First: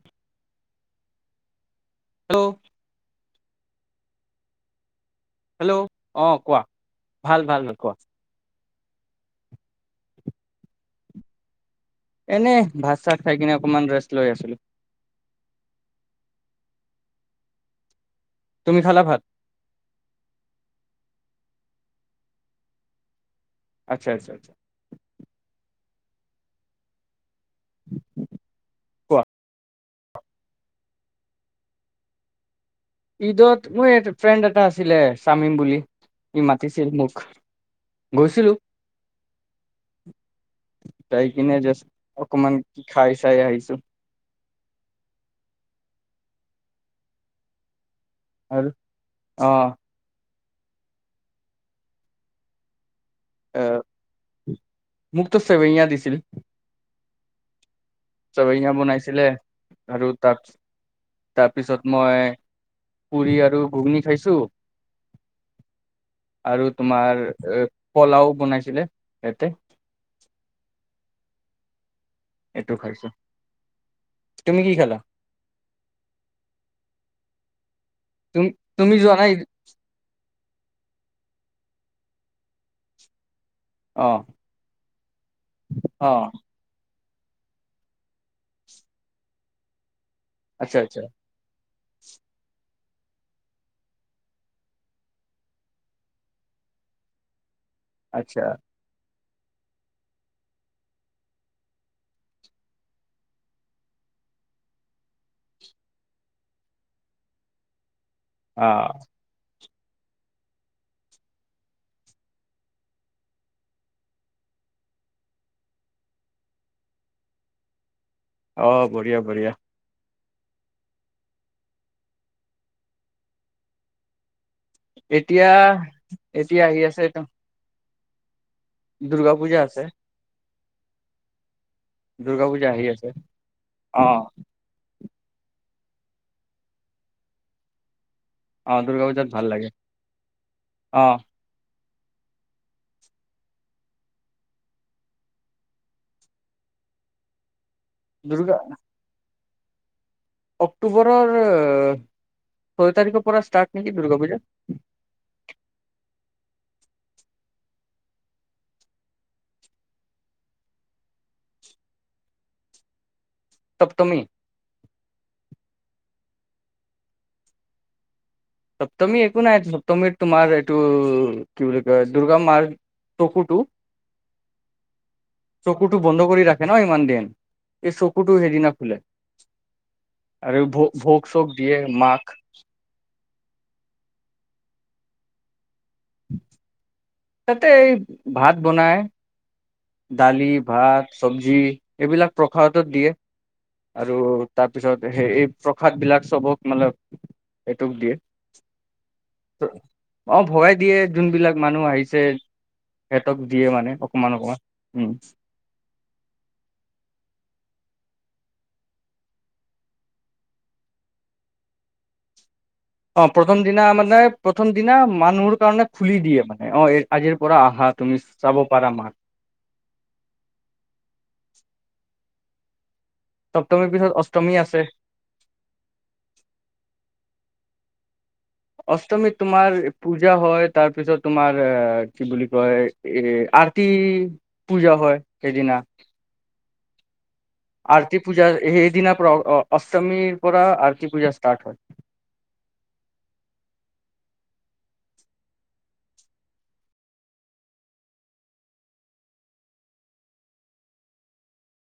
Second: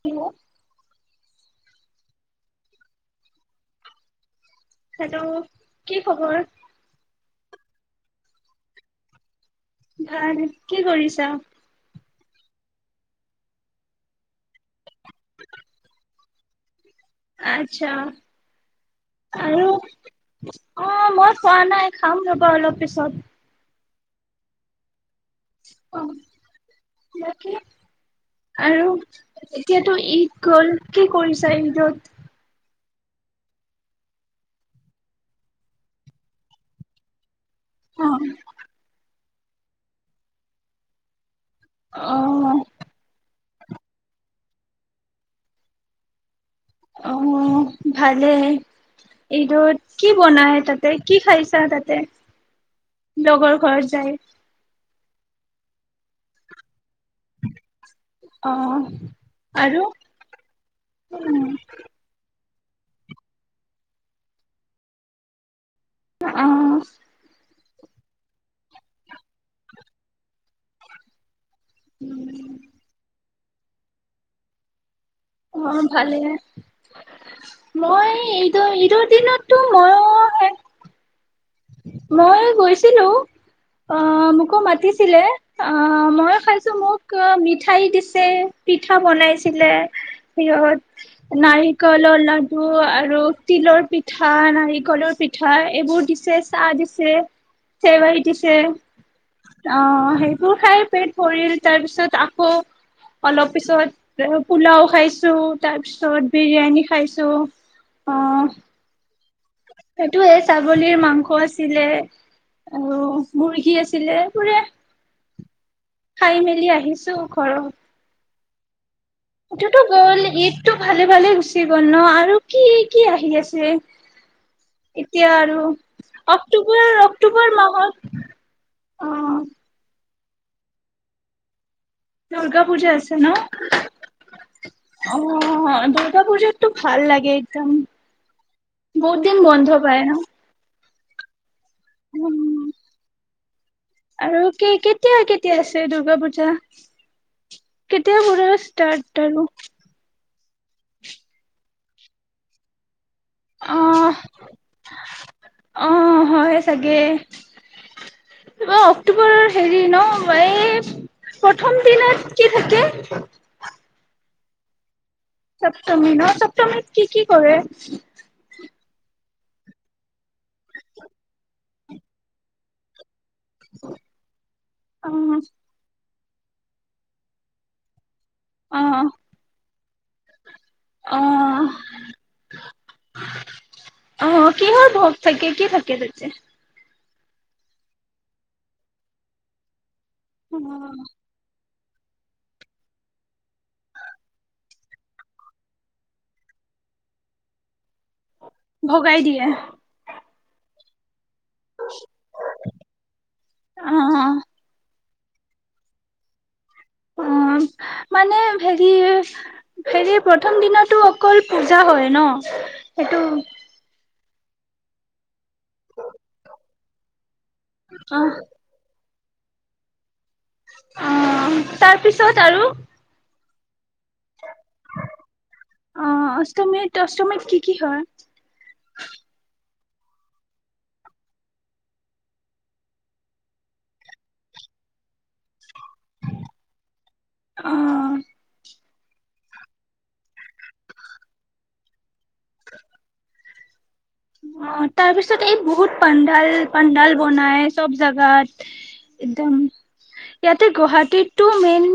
কি অ'? Hello! Hello কি অ খবৰ? কোৱা ভাল, ভাল। [unintelligible] ভাল। কি কৰিছা? এনেই ভাত-চাত খাই কিনে অকমান ৰেষ্ট লৈ আছিলোঁ। আচ্চা। তুমি খালা ভাত আৰু, অ', মই খোৱা নাই খাম ৰ'ব অলপ পিছত আচ্ছা আচ্ছা আচ্ছা অ তাকে আৰু কোৱা এতিয়াতো ঈদ গল কি কৰিছা ঈদত ঈদত মোৰ ফ্ৰেণ্ড এটা আছিলে শামিম বুলি ই মাতিছিল মোক অ গৈছিলো তাই কিনে যে অকমান কি খাই চাই আহিছে [inaudible] অ ভালে আৰু অ এইটো কি বনাই তাতে কি খাইছা তাতে লগৰ ঘৰত যায় মোক ত সেৱৈয়া দিছিল [inaudible] অ সেৱৈয়া বনাইছিলে আৰু ত অ তাৰপিছত মই পুৰি আৰু ঘুগনি খাইছোঁ আৰু তোমাৰ পলাও বনাইছিলে ইয়াতে উম এইটো খাইছো তুমি কি খালা অ ভালেই মই তুমি ঈদৰ তুমি ঈদৰ যোৱা নাই দিনতটো মই মই গৈছিলো অ মোকো মাতিছিলে অ মই খাইছো মোক মিঠাই দিছে পিঠা বনাইছিলে আচ্ছা, সত আচ্ছা, নাৰিকলৰ লাডু আৰু তিলৰ পিঠা নাৰিকলৰ পিঠা এইবোৰ দিছে চজিছে সেৱৈ আচ্ছা, দিছে অ সেইবোৰ খাই পেট ভৰিল তাৰপিছত আকৌ অলপ পিছত পোলাও খাইছো তাৰপিছত বিৰিয়ানী খাইছো অ সেইটো ছাগলীৰ মাংস আছিলে আৰু মুৰ্গী আছিলে পোৰে খাই মেলি আহিছো ঘৰত অ বঢ়িয়া, বঢ়িয়া। উঠটো গ'ল ঈদটো ভালে ভালে গুচি গল ন আৰু কি কি আহি আছে এতিয়া আৰু এতিয়া আহি আছে অক্টোবৰ একদম অক্টোবৰ মাহত অ দুৰ্গা পূজা আছে, দুৰ্গা পূজা আছে, অ', ন! অ' দূৰ্গা পূজাতটো ভাল লাগে একদম। অ', দুৰ্গা পূজাত বহুত ভাল দিন লাগে। বন্ধ পায় ন? অ'। উম। আৰু কেতিয়া কেতিয়া আছে দূৰ্গা পূজা? কেতিয়াৰ দুৰ্গা পৰা ষ্টাৰ্ট আৰু। অক্টোবৰৰ ছয় তাৰিখত পৰা ষ্টাৰ্ট নেকি অ দূৰ্গা পূজা? অ' হয় চাগে। অক্টোবৰ হেৰি ন, এই প্ৰথম দিনত কি থাকে? সপ্তমী। সপ্তমী ন? সপ্তমীত কি কি কৰে? সপ্তমী একো নাই। সপ্তমীত তোমাৰ এইটো কি বুলি কয় দুৰ্গা মাৰই চকুটো, অ' চকুটো বন্ধ কৰি ৰাখে ন ইমান দিন। এই চকুটো হেইদিনা খুলে। অ' আৰু ভোগ চোধ অ' দিয়ে মাক। কিহৰ ভোগ থাকে? কি থাকে? িক দেে [unintelligible] তাতে এই ভাত বনায় দালি, অ' ভাত, চবজি এইবিলাক প্ৰসাদত দিয়ে, আৰু তাৰপিছত সেই এই প্ৰসাদ বিলাক চবক মানে সেইটোক দিয়ে। ভগাই দিয়ে। অ, ভগাই দিয়ে জোনবিলাক মানুহ আহিছে, সিহঁতক দিয়ে মানে অ' অকমান অকমান। উ। অ', মানে হেৰি, হেৰি প্ৰথম দিনতো অকল পূজা হয় ন? সেইটো অ, প্ৰথম দিনা মানে প্ৰথম দিনা মানুৰ কাৰণে খুলি দিয়ে মানে, অ আজিৰ পৰা আহা তুমি অ' চাব পাৰা মাক। অ', তাৰপিছ ত আৰু সপ্তমীৰ পিছত অষ্টমী আছে ষ্টমীত কি কি হয়? অষ্টমীত তোমাৰ পূজা হয় তাৰ পিছত তোমাৰ কি বুলি কয়, এ আৰতি পূজা হয়, সেইদিনা অ' আৰতি পূজা স দিনা পৰা অ অষ্টমীৰ পৰা আৰৰ্ কি পূজা ষ্টাৰ্ হয় অ [unintelligible] অ তাৰ পিছত এই বহুত পাডাল পাডাল বনাই চব জেগাত একদম ইয়াতে গুৱাহাটীটো মেইন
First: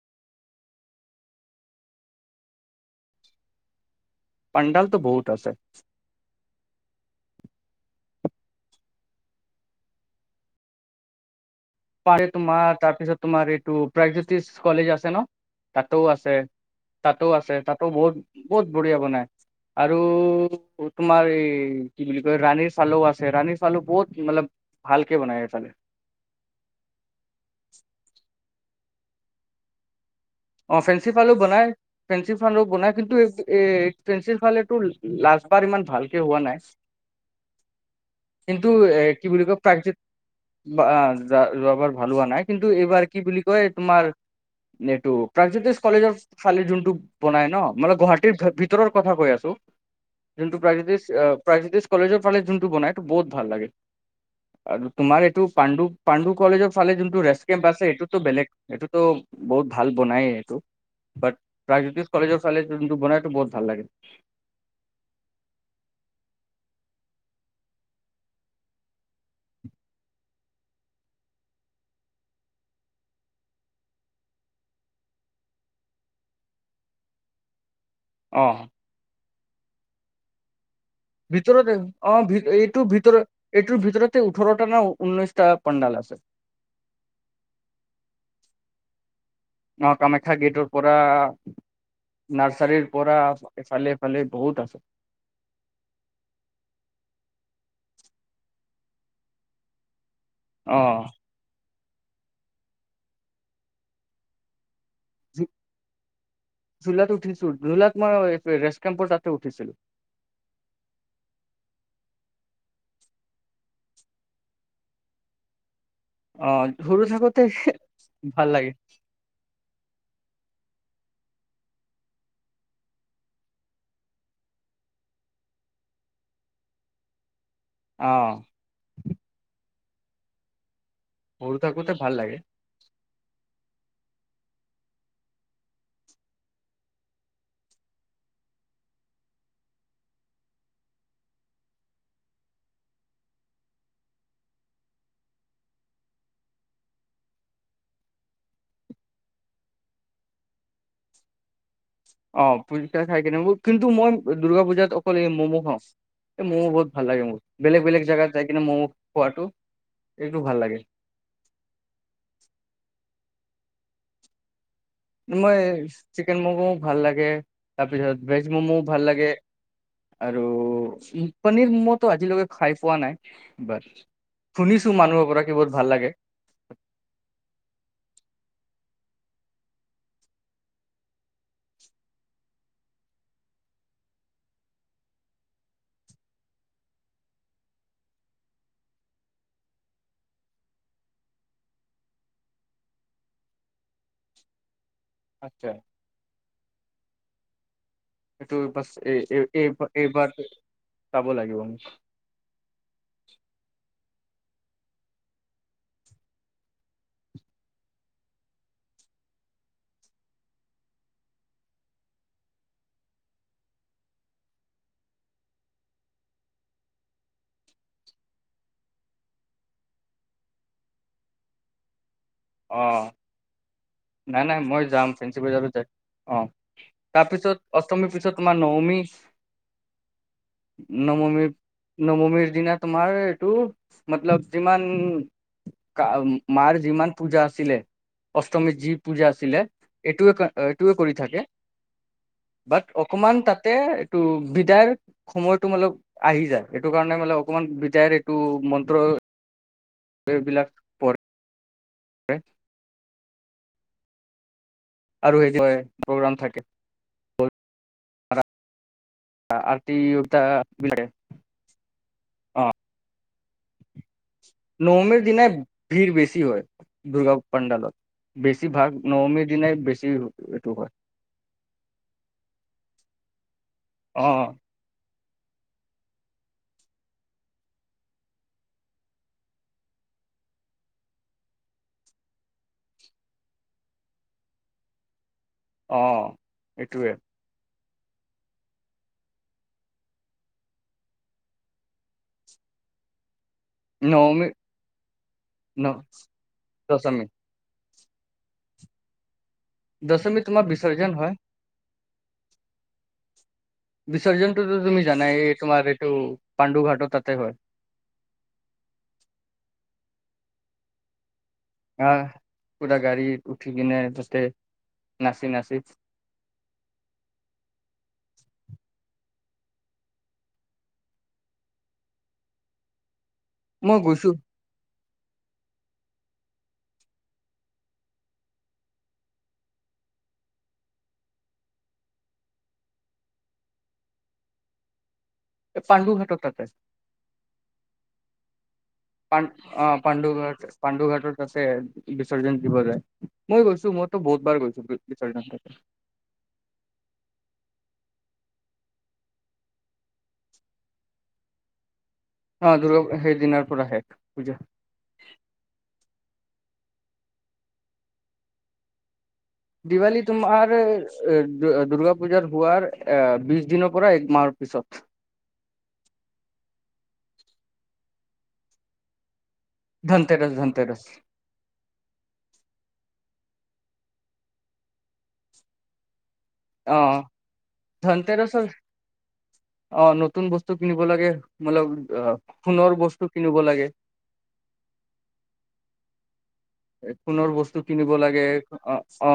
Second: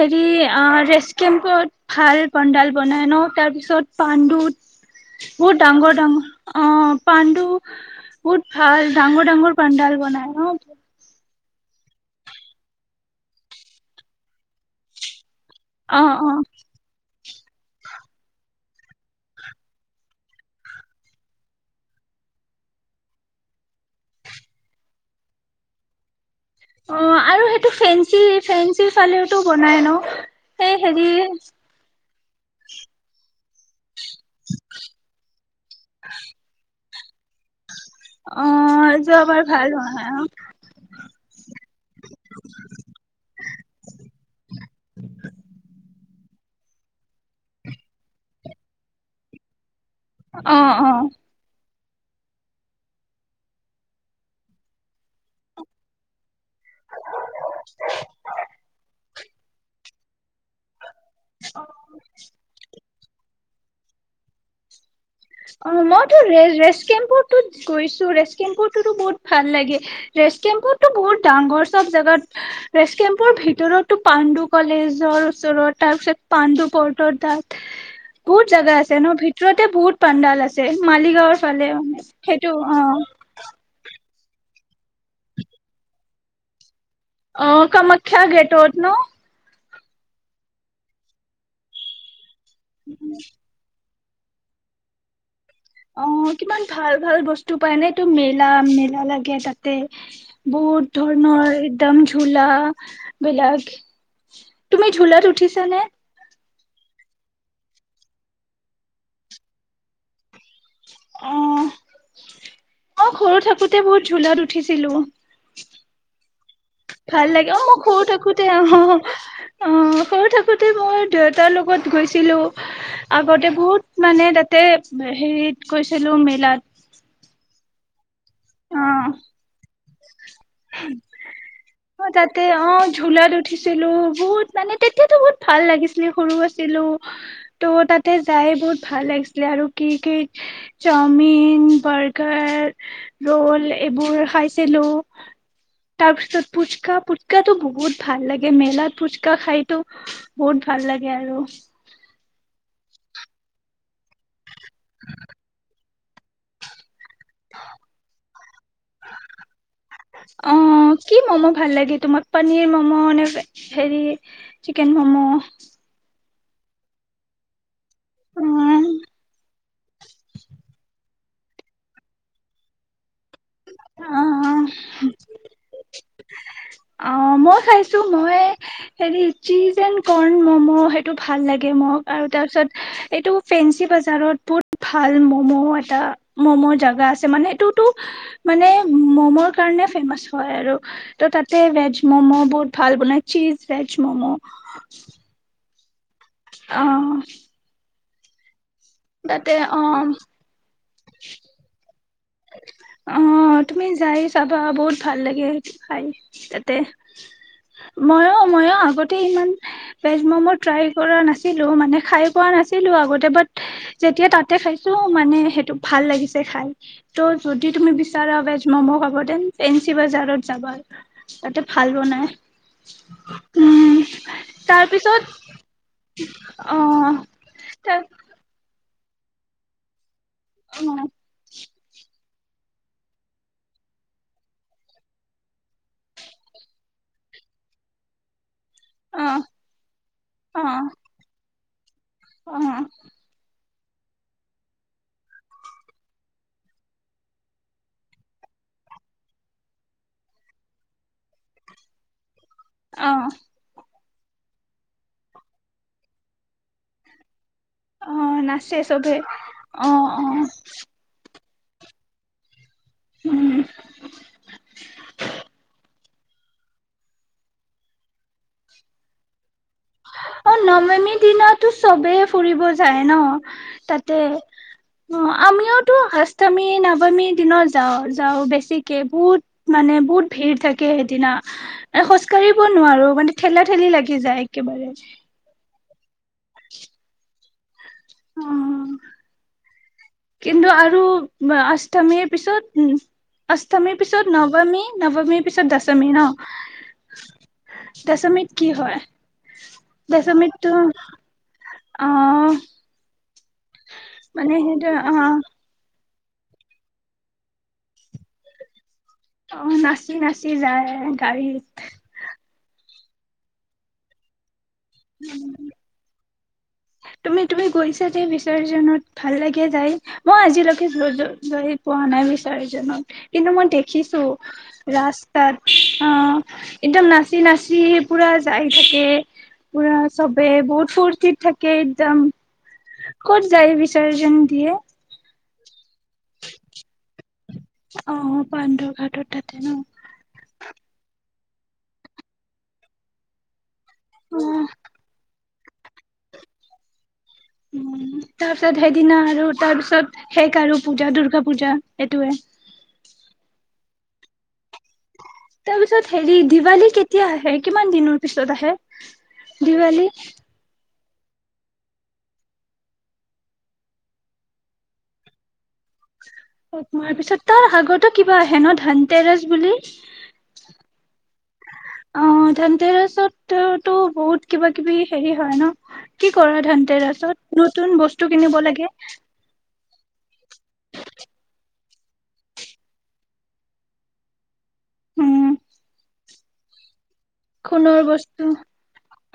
হেৰি অ ৰেচ কেম্পত ভাল পাডাল বনাই ন তাৰপিছত পাণ্ডুত পাণ্ডালটো আছে বহুত ডাঙৰ ডাঙৰ অ পাণডু বহুত ভাল ডাঙৰ ডাঙৰ পাণডাল বনাই অ প তোমাৰ তাৰ পিছত তোমাৰ এইটো প্ৰজ্যোতিষ কলেজ আছে ন অ তাতোও অ আছে তাতো আছে তাতো বহুত বহুত বঢ়িয়া বনায় আৰু তোমাৰ এই কি বুলি কয় ৰাণীৰ চাউালও আছে ৰাণীৰ চাউলো বহুত মানে ভালকে বনায় এইফালে অ আৰু সেইটো ফেঞ্চি ফেন্সী চালওটো বনাই ন সেই অ' হেৰি ফেন্সী ফালো বনায় ফেন্সী ফাৰড বনাই কিন্তু এই এ ফেন্সী ফালেটো লাজবাৰ ইমান ভালকে হোৱা নাই অ কিন্তু এ কি যোৱাবাৰ বুলি কয় ভাল প্ৰাক য নহয় যোৱাবাৰ ভালোৱা নাই কিন্তু এইবাৰ কি বুলি কয় তোমাৰ এইটো কলেজৰাল যোনটো বনাই ন মানে গুৱাহাটীৰ ভিতৰৰ কথা কৈ আছো যিহু অ অ অ প্ৰাগজ্যোতিষ কলেজৰ ফালে যোনটো বনাই এইটো বহুত ভাল লাগে আৰু তোমাৰ এইটো পাণ্ডু পাণ্ডু কলেজৰ ফালে যোনটো ৰেষ্ট কেম্প আছে এইটোত বেলেগ সেইটোতো বহুত ভাল বনাইে এইটো ব প্ৰাগজ্যোতিষ কলেজৰ চাললে বনাই বহুত ভাল লাগে অ মইতোৰে ৰেচ কেম্পুৰ গৈছো ৰেষ্ট কেম্পুৰ তো বহুত ভাল লাগে ৰেচ কেম্পুৰতো বহুত ডাঙৰ চব জোগাত ৰেচ কেম্পুৰ ভিতৰতো পাণ্ডু কলেজৰ ওচৰত তাৰিত পাণ্ডু পৰ্টৰ তাত বহুত অ জেগা আছে ন ভ শ্ৰতে পুৰত পধালছে মালিগাঁওৰ ফালে ভিতৰতে অ ভি- সেইটো অ এইটো ভিতৰত এইটোৰ ভিতৰতে ওঠৰটা ন ঊনৈশটা পণ্ডাল আছে অ কামাখ্য গেটত ন অ কামাখ্যা গেটৰ পৰা নাৰ্চাৰীৰ পৰা এইফালে খালি বহুত আছে অ কিমান ভাল ভাল বস্তু পায় নে এইটো মেলা মেলা লাগে তাতে অ বহুত ধৰণৰ একদম ঝোলা বিলাক তুমি ঝোলাত উঠিছ নে ঝুলাত উঠিছো ঝুলাত মই ৰেষ্ট কেম্পৰ তাতে উঠিছিলো অ অ ঘৰু থাকোতে বহুত ঝোলাত উঠিছিলো অ সৰু ভাল থাকোতে লাগে অ মই সৰু থাকোতে ভাল অ লাগে অ সৰু থাকোতে তাতে মই দেউতাৰ লগত গৈছিলো আগতে বহুত মানে তাতে হেৰিত গৈছিলো মেলাত অ অ সৰু থাকোতে অ ভাল লাগে তাতে অ ঝোলাত উঠিছিলো বহুত মানে তেতিয়াতো বহুত ভাল লাগিছিলে সৰু আছিলো ত' তাতে যাই বহুত ভাল লাগিছিলে আৰু কি কি চাওমিন বাৰ্গাৰ ৰল এইবোৰ খাইছিলো তাৰপিছত ফুচকা ফুচকাটো বহুত ভাল লাগে মেলাত ফুচকা খাইতো বহুত ভাল লাগে আৰু অ পুচকা খাই কিনে কিন্তু মই দুৰ্গা পূজাত অকল এই ম'ম' খাওঁ এই ম'ম' বহুত ভাল লাগে মোৰ বেলেগ বেলেগ জাগগাত যাই কিনে ম'ম' খোৱাটো একু অ ভাল লাগে কি ম'ম' ভাল লাগে তোমাক পনীৰ ম'ম' নে হেৰি চিকেন ম'ম' মই চিকেন ম'ম' ভাল লাগে তাৰপিছত অ ভেজ মমো ভাল লাগে আৰু পনীৰ মমতো আজিলৈকে খাই পোৱা নাই বাৰ অ শুনিছো মানুহৰ পৰা কি বহুত ভাল লাগে অ মই খাইছো মই হেৰি চীজ এণ্ কৰ্ণ ম'ম' সেইটো ভাল লাগে মোক আৰু তাৰপিছত এইটো ফেঞ্চি বজাৰত বহুত ভাল মম' এটা মম' জোগা আছে মানে সেইটোতো মানে ম'ম' কাৰণে ফেমাচ হয় আৰু ত ত ভেজ মম' বহুত ভাল বনাই চিজ ভেজ মমো আছা অ সেইটো ব এই তাতে এইবাৰ এইবাৰ চাব লাগিব আ অ তুমি যাইছ চাবা বহুত ভাল লাগে সেইটো খাই তাতে মইো ময়ো আগতে ইমান ভেজ মমো ট্ৰাই কৰা নাছিলো মানে খাই পোৱা নাছিলো আগতে বাট যেতিয়া তাতে খাইছো মানে সেইটো ভাল লাগিছে খাই ত' যদি তুমি বিচাৰা ভেজ ম'ম' খাব তেন ফেঞ্চি বজাৰত যাবা তাতে ভাল বনাই অ উম নাই নাই মই যাম তাৰপিছত ফেঞ্চি বজাৰ য অ তাৰপিছত তাৰ অষ্টমীৰ পিছত তোমাৰ ন উমিষ অ নৱমি নৱমি দিনা তোমাৰ এইটো মতলব যিমান মাৰ যিমান পূজা আছিলে অষ্টমী যি অ পূজা আছিলে এইটোৱে অ এইটো কৰি থাকে অ বাট অকমান তাত তাতে এইটো বিদায়ৰ সময়তটো মানে আহি যায় এইটো কাৰণে মানে অকমান বিদায়ৰ এইটো মন্ত্ৰ এইবিলাক পৰে [unintelligible] অ আৰু সেই প্ৰগ্ৰাম থাকে অ নাচে চবে অ আৰতি অ উৰতা বিলাকে অ উম নৱমীৰ দিনাই ভিৰ বেছি হয় দুৰ্গা পাণ্ডালত বেছিভাগ নৱমীৰ দিনাই বেছি অ এইটো হয় নৱমী দিনাটো চবেই ফুৰিব যায়। যায় ন তাতে অ অ আমিওটো আষ্টমী নৱমীৰ দিনাত যাও যাও বেছিকে বহুত মানে বহুত ভিৰ থাকে সেইদিনা খোজকাঢ়িব নোৱাৰো মানে ঠেলা ঠেলি লাগি যায়। একেবাৰে অ এইটোৱে উম কিন্তু আৰু অষ্টমীৰ পিছত উম অষ্টমীৰ পিছত নৱমী নৱমীৰ পিছত দশমী ন দশমী দশমিত কি হয় দশমীট তোমাৰ বিসৰ্জন হয়। আহ বিসৰ্জজনটো তুমি অ জানাই তোমাৰ টো পাণ্ডু ঘাটৰ তাতে হয়। অ নাচি নাচি যায় গাড়ীত আহ পুৰা গাড়ী উঠি কিনে তাতে নাছি নাছি তুমি তুমি গৈছা যে বিচাৰজনত ভাল লাগে যাই মই আজিলৈকে গৈ পোৱা নাই বিচাৰজনত। কিন্তু মই দেখিছো ৰাস তাত অ একদম নাছি নাছি পোৰা যাই থাকে, পোৰা সৱে বহুত ফূৰ্তিত থাকে একদম ক'ত যায় বিচৰ্জন দিয়ে। পাণ্ডু ঘাটত তাতে। অ পাণ্ড পান অ পাণ্ডুঘাট পাণ্ডুঘাট ততে বিসৰ্জন দিব যায় মই গৈছোঁ মইতো বহুত অ বাৰ গৈছো বিসৰ্জন তে। উম তাৰ পিছত সেইদিনা আৰু তাৰ পিছত শেষ আৰু পূজা দুৰ্গা পূজা এইটোয়ে অ দুৰ্গা সেই দিনাৰ পৰা শেষ। পূজা তাৰ পিছত হেৰি দিৱালী কেতিয়া আহে? কিমান দিনৰ পিছত আহে? দিৱালী তোমাৰ এ দুৰ্গা পূজাৰ হোৱাৰ এ বিশ দিনৰ পৰা এক মাহৰ পিছত এক মাহৰ পিছত, তাৰ আগতে কিবা আহে ন ধনতেৰাছ বুলি অ' ধনতেৰছ ধনতেৰছ ধন ধেনতেৰেছত তো বহুত কিবা কিবি হেৰি হয় ন? কি কৰা অ ধানতেৰাছত নতুন বস্তু কিনিব ধনতেৰছৰ লাগে। অ' নতুন বস্তু কিনিব লাগে মল আহ সোণৰ বস্তু কিনিব লাগে। উম। সোণৰ বস্তু কিনিব লাগে অ' অ'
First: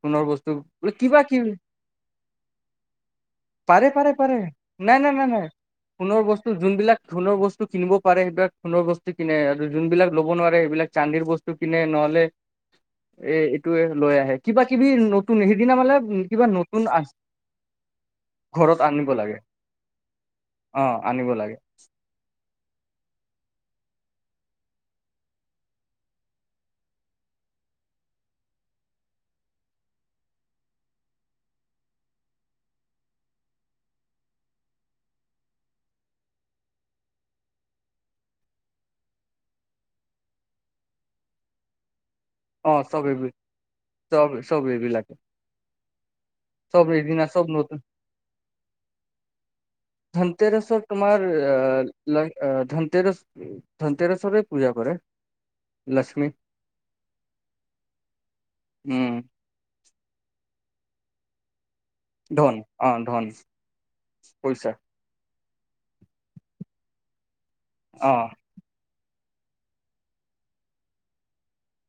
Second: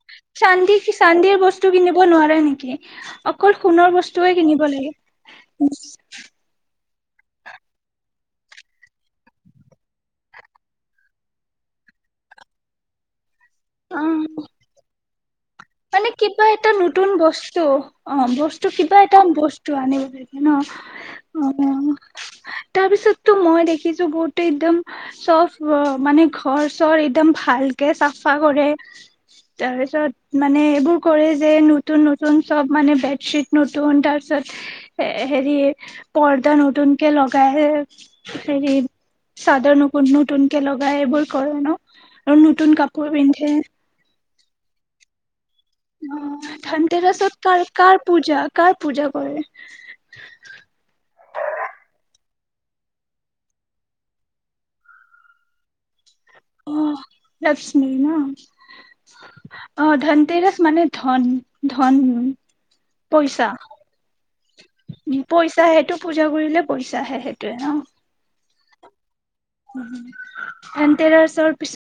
সোণৰ বস্তু চান্দি বো কিবা চান্দিৰ কিব বস্তু কিনিব নোৱাৰে নেকি অকল পাৰে সোণৰ পাৰে বস্তুৱে পাৰে কিনিব লাগে নাই নাই নাই নাই সোণৰ বস্তু যোনবিলাক সোণৰ বস্তু কিনিব পাৰে সেইবিলাক সোণৰ বস্তু কিনে আৰু যোনবিলাক ল'ব নোৱাৰে সিবিলাক চান্দিৰ বস্তু টো কিনে নহ'লে এ এইটোয়ে অ লৈ আহে কিবা কিবি নতুন মানে কিবা এটা নতুন বস্তু অ' বস্তু ঘৰত কিবা আনিব এটা লাগে বস্তু আনিব লাগে ন অ আনিব অ' লাগে তাৰপিছত তো মই দেখিছো বহুতো এক্দম চব মানে ঘৰ চৰ একদম ভালকে চাফা কৰে তাৰপিছত মানে এইবোৰ কৰে যে নতুন নতুন চব মানে বেডশ্বিট নতুন তাৰপিছত এ হেৰি পৰ্দা নতুন কে লগাই হেৰি চাদৰ নতুন নতুন কে লগায় এইবোৰ কৰে ন? আৰু অ নতুন চব কাপোৰ এইবিল পিন্ধে। চব চব এইবিলাকে অ' চব ধঠানডে এইদিনা ৰাছত চব কাৰ নতুন কাৰ পূজা কাৰ পূজা কৰে? ধন তেৰশৰ তোমাৰ ধনতেৰ ধনতেৰসৰে পূজা কৰে লক্ষ্মী। অ' লক্ষ্মি ন উম অ' ধনতিৰ মানে ধন ধন পইছা পইছা পইছাহে এটো পূজা কৰিলে পইছা আহে, সেইটোৱে। অহ' ধনতেৰছ পিছ